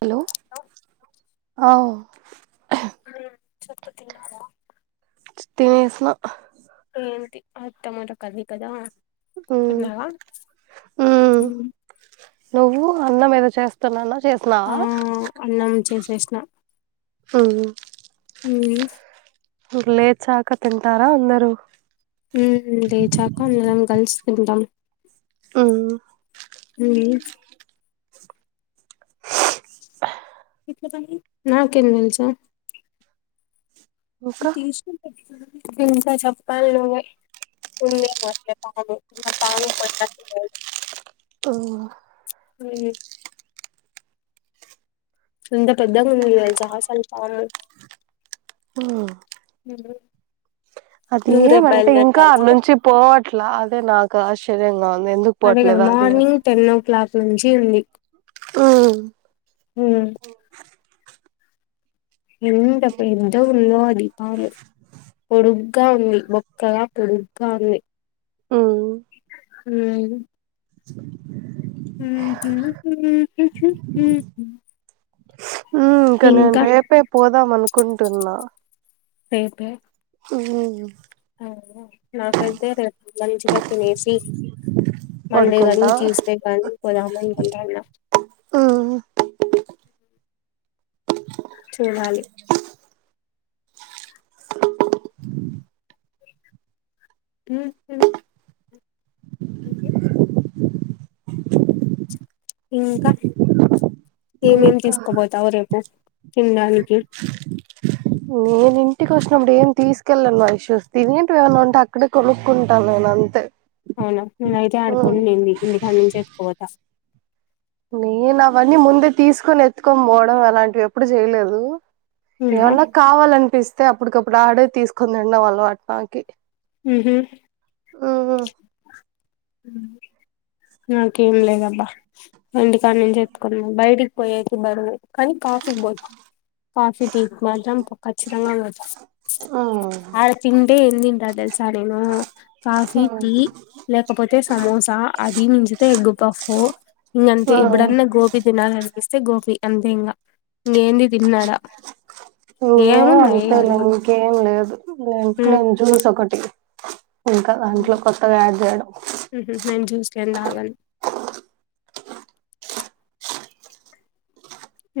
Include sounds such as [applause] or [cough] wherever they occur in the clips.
Hello ఆ ఓ. ఉమ్. చేత్తో తిన్నావా. తినేసిన ఆహ్. ఏంది తి ఆ టమోట కర్రి కదా. ఉమ్మ్ తిన్నావా ఉమ్మ్. ఉమ్ నువ్వు అన్నం ఏదొ చేస్తానన్నావ్. చేసినావా. చేస్న. హుమ్. హుమ్మ్. ఇంక్ లేచాక తింటారా అందరు. హుమ్మ్ లేచాక అందరం కల్సి తింటాం. ఉమ్. ఉమ్. నాకేం తెలుసు. ఇంకా తీసినా ఇంకా చెప్పాలి నువ్వే ఉందేమో పాము పాము కొట్టినట్టు లేదు తో హ్మ్మ్ ఎంత పెద్దగ ఉంది తెల్సా అసలు పాము హ్మ్మ్ ఉహు అదేమంటే ఇంకా ఆడనుంచి పోవట్ అదే నాకశ్చర్యం గా ఉంది ఎందుకు అదే కదా పోవట్లేదా మార్నింగ్ టెన్ ఓ క్లాక్ నుంచి ఉంది ఉమ్ ఉమ్ ఎంత పెద్దగ ఉందో అది పాము ఉహు పెద్దగా ఉంది బక్కగా పొడుగ్గా ఉంది ఉమ్ హుమ్మ్ హ్మ్మ్ హ్మ్మ్ ఇంకా నేను రేపే పోదామనుకు కుంటున్నా రేపే హ్మ్మ్ నాకైతే రెపు మంచిగా తినేసి మండే పడుకుంటా కాగాని ట్యూస్డే కాని పోదామ ఇ ఉంటాన్న హ్మ్ చూడాలి ఇంకా ఏమేం ఏం ఇంకా తీసుకోపోతావు రేపు తినడానికి నేను ఇంటికి వచ్చినప్పుడు ఏం తీసుకెళ్ళను మా ఇష్యూస్ తిినేంటివి ఏమన్నా ఉంటే అక్కడే కొనుక్కుంటాను నేను అంతే అవునా నేన అయితే ఆడుకోం నేంది ఇంటికని నుంచి ఎతుకోతా నేను అవన్నీ ముందే తీసుకొని ఎత్తుకొని పోవడం అలాంటివి ఎప్పుడు చేయలేదు అవునా ఏమన్నా కావాలనిపిస్తంది ే అప్పటికప్పుడు ఆడేవి తీసుకునిండా వాళ్ళు అట్మాకి ఉహ హ్మ్మ్ హ్మ్మ్ నాకేం లేదబ్బా ఇంటిడకాడ నేను ఎత్తుకున్నా బయటికి పోయేయి బరువే కానీ కాఫీకి పోత కాఫీ టీ మాత్రం కఖచ్చితంగా పోత ఆడ తింటే ఎందింట తెల్సా నేను కాఫీ లేకపోతే సమోసా అది మించితే ఎగ్ పఫ్ ఇంకంతె, ఎప్పుడన్నా గోపి తినాలినిపిస్తే గో అంతే ఇంకా న ఏమున్నాయి ఆడ అంతేలా ఇంకేం లేదు నేను చూసి ఒకటి ఇంకా దాంట్లో కొత్తగా యాడ్ చేయడం నేను జ్యూస్ లేం తాగను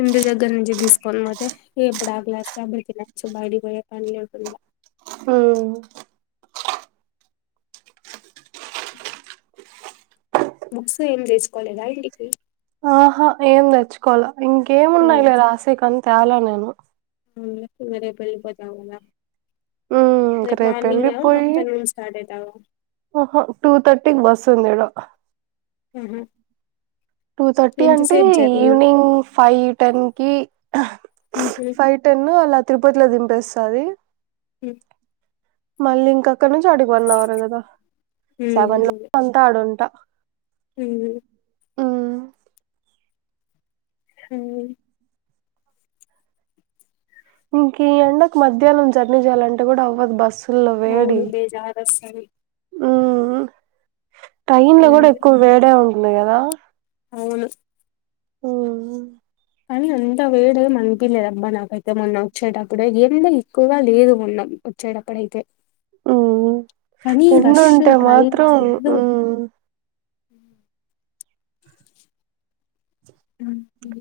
ఇంటి దగ్గర నుంచి తీసుకోని పోతే, ఎప్పుడు ఆ గ్లాస్త అబరికి నచ్చు బయడి పోయే పని లేకుండా బుక్స్ ఏం తెసుుకోవాలిదా ఇంటికి ఆ ఏం తెచ్చుకోవాల ఇంకేంన్నాయిలే రాశఖంత్ తేలా నేను అవు మరే పెళ్లిపోతా గ రేపల్లి పోయిహ ఆఫ్టర్నూన్ స్టార్ట్ అయితావా టూ హు తర్టీకి బస్ ఉందిడు హహ టూ థర్టీ అంటే ఈవినింగ్ ఫైవ్ టెన్ కి ఉహు ఫైవ్ టెన్ అలా తిరుపతిలో దింపేస్తది మ్ మల్లింక ఇక్కడ నుంచి ఆడికి వన్ అవర్ కదా సెవెన్ ల ఉంటాడట మ్ హ్మ్. మ్ ఇంకా ఈ ఎండకు మధ్యాహ్నం జర్నీ చేయాలంటే కూడా అవ్వదు బస్సు అవును బేజారు వస్తది ఆ ఆ టైమ్ లో కూడా ఉమ్ ఎక్కువ వేడి ఉన్న కద అవును ఓహో కానీ అంత వేడిగేం అనిపిలేదు అబ్బా నాకైతే మొన్న వచ్చేటప్పుడు. ఎండ ఎక్కువగా లేదు మొన్న వచ్చేటప్పుడైతే. మ్మ్ హ్మ్ కానీ ఎండ రష్ ఉంటే మాత్రం హ్మ్ మ్మ్ మ్మ్ హ్మ్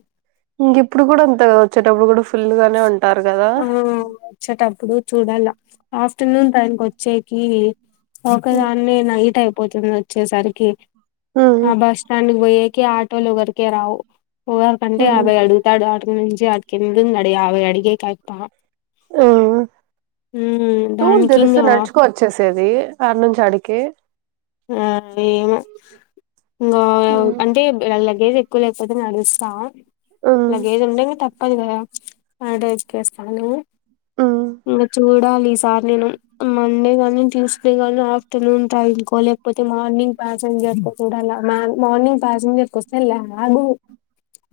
ఇంగ ఇప్పుడు కూడా అంతేగా వచ్చేటప్గుడు ఫుల్లుగానే ఉంటారు కదా ఇప్పుడు చూడాల ఆఫ్టర్నూన్ టైం కి వచ్చేకి ఒక్కదాన్నే నైట్ అయిపోతుంది వచ్చేసరి కే ఆ ఉమ్ బస్ స్టాండ్ పోయకి ఆటోలు ఎవరికి రావు పోయాకి అంటే యాభై అడుగుతాడు అటు నుంచి యాడికి వెళ్తుండు యాభై అడిగే కాయతవ ఆ ఉమ్ టూ దానికి తెలుసి ఇంగా నడుచుకో వచ్చేసేది ఆడి నుంచి అడికి అదేమో వాయ ఉమ్ అంటే వాళ్ల గేదె కూల్ లేకపోతే నడుస్తం ఉమ్ న గేదె ఉండం తప్పదు గదా ఆడ ఎక్కిస్తావా నువ్వు ఉమ్ హ చూడాలి ఇస సార్ నేను మండే గాని ట్యూస్డే గాని ఆఫ్టర్నూన్ టైంకోలేపో పోతే మార్నింగ్ ప్యాసెంజర్ కు కూడా మార్నింగ్ ప్యాసింజర్ వస్తేలా గు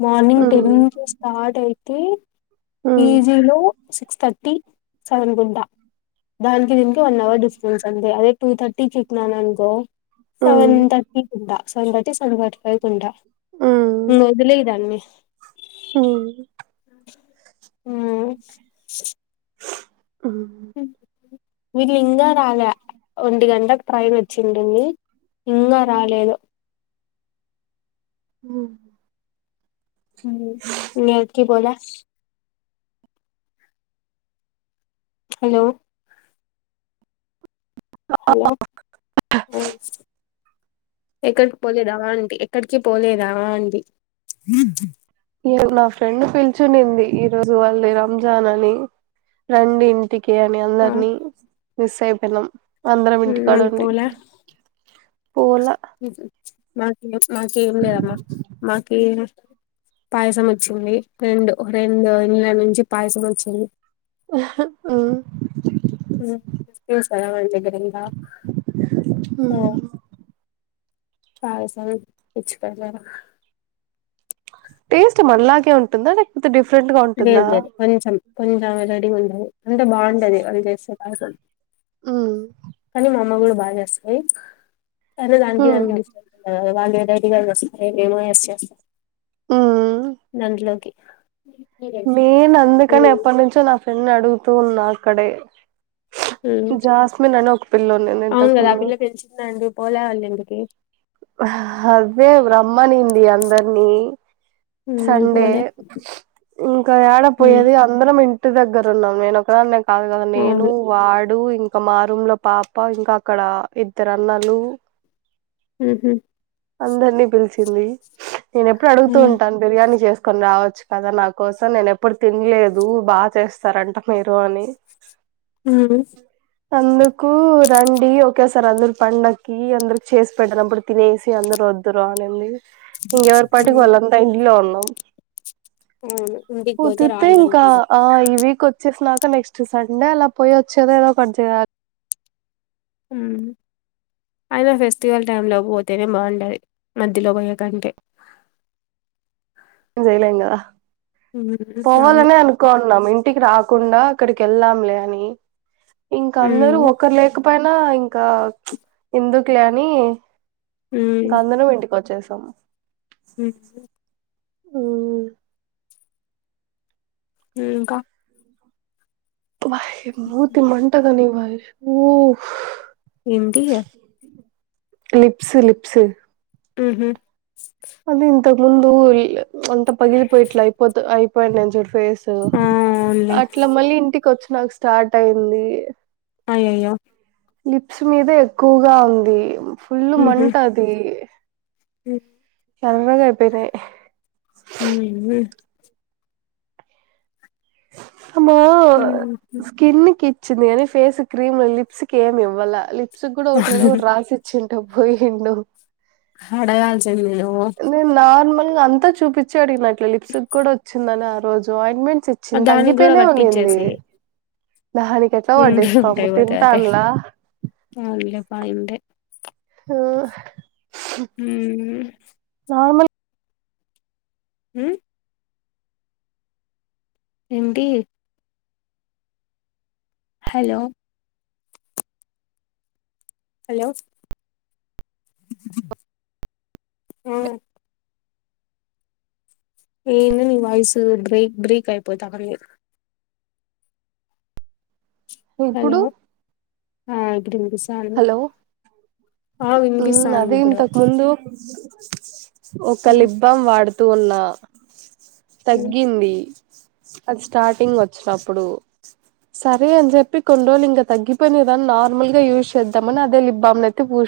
మార్నింగ్ ఉమ్ టెన్ నుంచి స్టార్ట్ అయి తి ఉమ్ పిజీ లో సిక్స్ థర్టీ చదన్కుంట దానికి దీనికి వన్ అవర్ డిస్టెన్స్ అంతే అదే టూ థర్టీ చెట్నా స సవన్ థర్టీ కు ఉంటా సంగటి సంగటి పైట్ ఉంటా మొద్లే దాన్ని హ హా ఆవు వీళ్ళు ఇంకా రా ల్యా ఒంటి గంటలకు ట్రైన్ వచ్చిండడి ఇంకా రాలేదు హా నవుకి బోలా హలో హలో ఎక్కడ్ కి పోలేదు దవా అంటడి ఎక్కడికి పోలేదావా అండి నా ఫ్రెండ్ పిల్చునింది ఈ రోజు వాళ్ళ రంజాన్ అని రండి ఇంటికి ఓకే అని ఆ అందరిని మిస్ అయిపోం నామ్ అందరం ఇంటి కాడ ఉండి ఊహూ మాకు లేవ్ మాకు ఏం లేదమ్మా మాకు ఏం పాయసం వచ్చింది రెండు రెండు ఇళ్ళ నుంచి పాయసం వచ్చింది హ్మ్ పిలుస్తారా మ ఉమ్ [unintelligible] ఆ [unintelligible] టేస్ట్ మనలాగే ఉంటుందా లేకపోతే డిఫరెంట్ గా లేదు ఉంటుందా లేదు కొంచెం కొంచం రెడి ఉండదు అంటే బావుంటది అది చేస్తే పలకడు మ్మ్ కానీ మామ కూడా బాజేస్తది అరే దానికి హ్మ్ దానికి ఆన్సర్ తెలవదు వాళ్ళు ఏదో ఒకటి గా చేస్తరు ఏదైనా ఏసి చేస్తరు నందులోకి నేనందుకని ఉమ్ ఎప్పటి నుంచో నా ఫ్రెండ్ ని అడుగు తూ ఉన్నా అక్కడే ఉమ్ జాస్మిన్ అని ఒక పిల్లో నన అవును ఇంతకు కదా ఆ ముందు పిల్ల పిలిచిందా అండి పోలే వాళ్ళ ఇంటికి రమ్మనింది అందర్నీ ఉమ్ వాళ్ళు సండే పోలే ఇంకా ఏడ ఉమ్ పోయేది అందరం ఇం ఇంటి దగ్గర ఉన్నాం నేను ఒక్కదాన్నే కాదు కదా నేను అవును వాడ్ డు ఇంకా మా రూమ్ లో పాప ఇంకా అక్కడ ఇద్దరు అన్నలు ఊహూ అందరినీ పిలిచింది నేనెప్పుడూ అడుగుతూ ఉమ్ ఉం బిర్యానీ చేసుకొని రావచ్చు కదా నా కోసం నేను ఎప్పుడు తినలేదు బాగా చేస్తారంట మీరు అని హ్మ్ అందుకు రండి ఒకేసారి అందరు పండక్కి అందరికి చేసి పెట్టినప్పుడు తినేసి అందరు వద్దురు అనింది ఇంగ ఎవరి పాటుకి ఉమ్ వాళ్ళం లో ఉన్నాం అవును ఇంటికి పోతే పోతితే ఇంకా రావాలనిపిదు ఆ ఇవి వచ్చేసినాక నెక్స్ట్ సండే అలా పోయి వచ్చేదో ఏదో చేయాలి అయినా ఫెస్టివల్ టై లో పోతేనే బాగుండాలి మధ్యలో పోయ కంటే జలేంగదా ఉమ్, అవును పోవాలనే అనుకోంన్నాం ఇంటికి రాకుండా అక్కడికి వెళ్దాంలే అని ఇంకా అందరు ఉమ్ ఒకరు లేకపోనా లా ఇంకా ఎందుకులు అని ఇంకా అందరం ఇంటికి వచ్చేసాం హ ఊ ఇంకా బాహ మూర్తి మంటగానివా ఊ ఇంటియా లిప్స్ లిప్స్ హమ్ ఫాలిన్ ఇంత క్ ముందు ఇల్. అంత పగిలిపోయి ఇట్లా అయిపోతది అయి. వైన్ నేచర్ ఫేస్. సు ఆ అవునులే అట్లా మళ్ళీ ఇంటికి వచ్చ. నాక్ స్టార్ట్ అయింది. అయ్యో అయ్యే. లిప్స్ మీద ఎక్కువగా ఉంది. ఫుల్ మంట అది. అ చల్లగా అయిపోయినాయి. హ అమ్మో ఉమ్. స్కిన్ కి. వచ్చింది గానీ ఫేస్ క్రీమ్ లిప్స్ కి ఏమ్ ఇవ్వాల లి సిబ్రో ఏదో ఒకటి రాసి ఇచ్చింది. పోయిండు. అడగాల్సి. అయ్యయ్యో. నేను నార్మల్ అంతా చూపించాడు ఈ నే నైట్. లిప్స్ కూడా వచ్చింద నాట్. రోజు ఆయింట్మెంట్ చ్చింది దానికి కూడా తగ్గిపోయినే ఉనింది పట్టిచ్చేసేయ్ దానికి ఎట్లా ఉండే వడ్డిస్తాము ఉంటాయి పోతే అదే తింటాండ్లా అవునులే [unintelligible] హలో ఉమ్మ్ నార్మల్ ఉమ్ ఏంటి హలో హలో [unintelligible] ఏందొ నీ వాయిస్ బ్రేక్ బ్రేక్ అయిపోతావుంది ఇప్పుడు అ [inaudible] వినిపిసాంది హలో ఆ వినిపిసాంది అదే ఇప్పుడు. ఇంతకు ముందు [unintelligible] ఒక లిప్ బాం వాడు తూ ఉన్నా తగ్గింది అది స్టార్టింగ్ వచ్చినప్పుడు సరే అని చెప్పి కొన్ని రోజులు ఇంకా తగ్గిపోయినదాన్ని నార్మల్ గా యూజ్ చేద్దామని అదే లిప్ బామ్ నయితే పూష్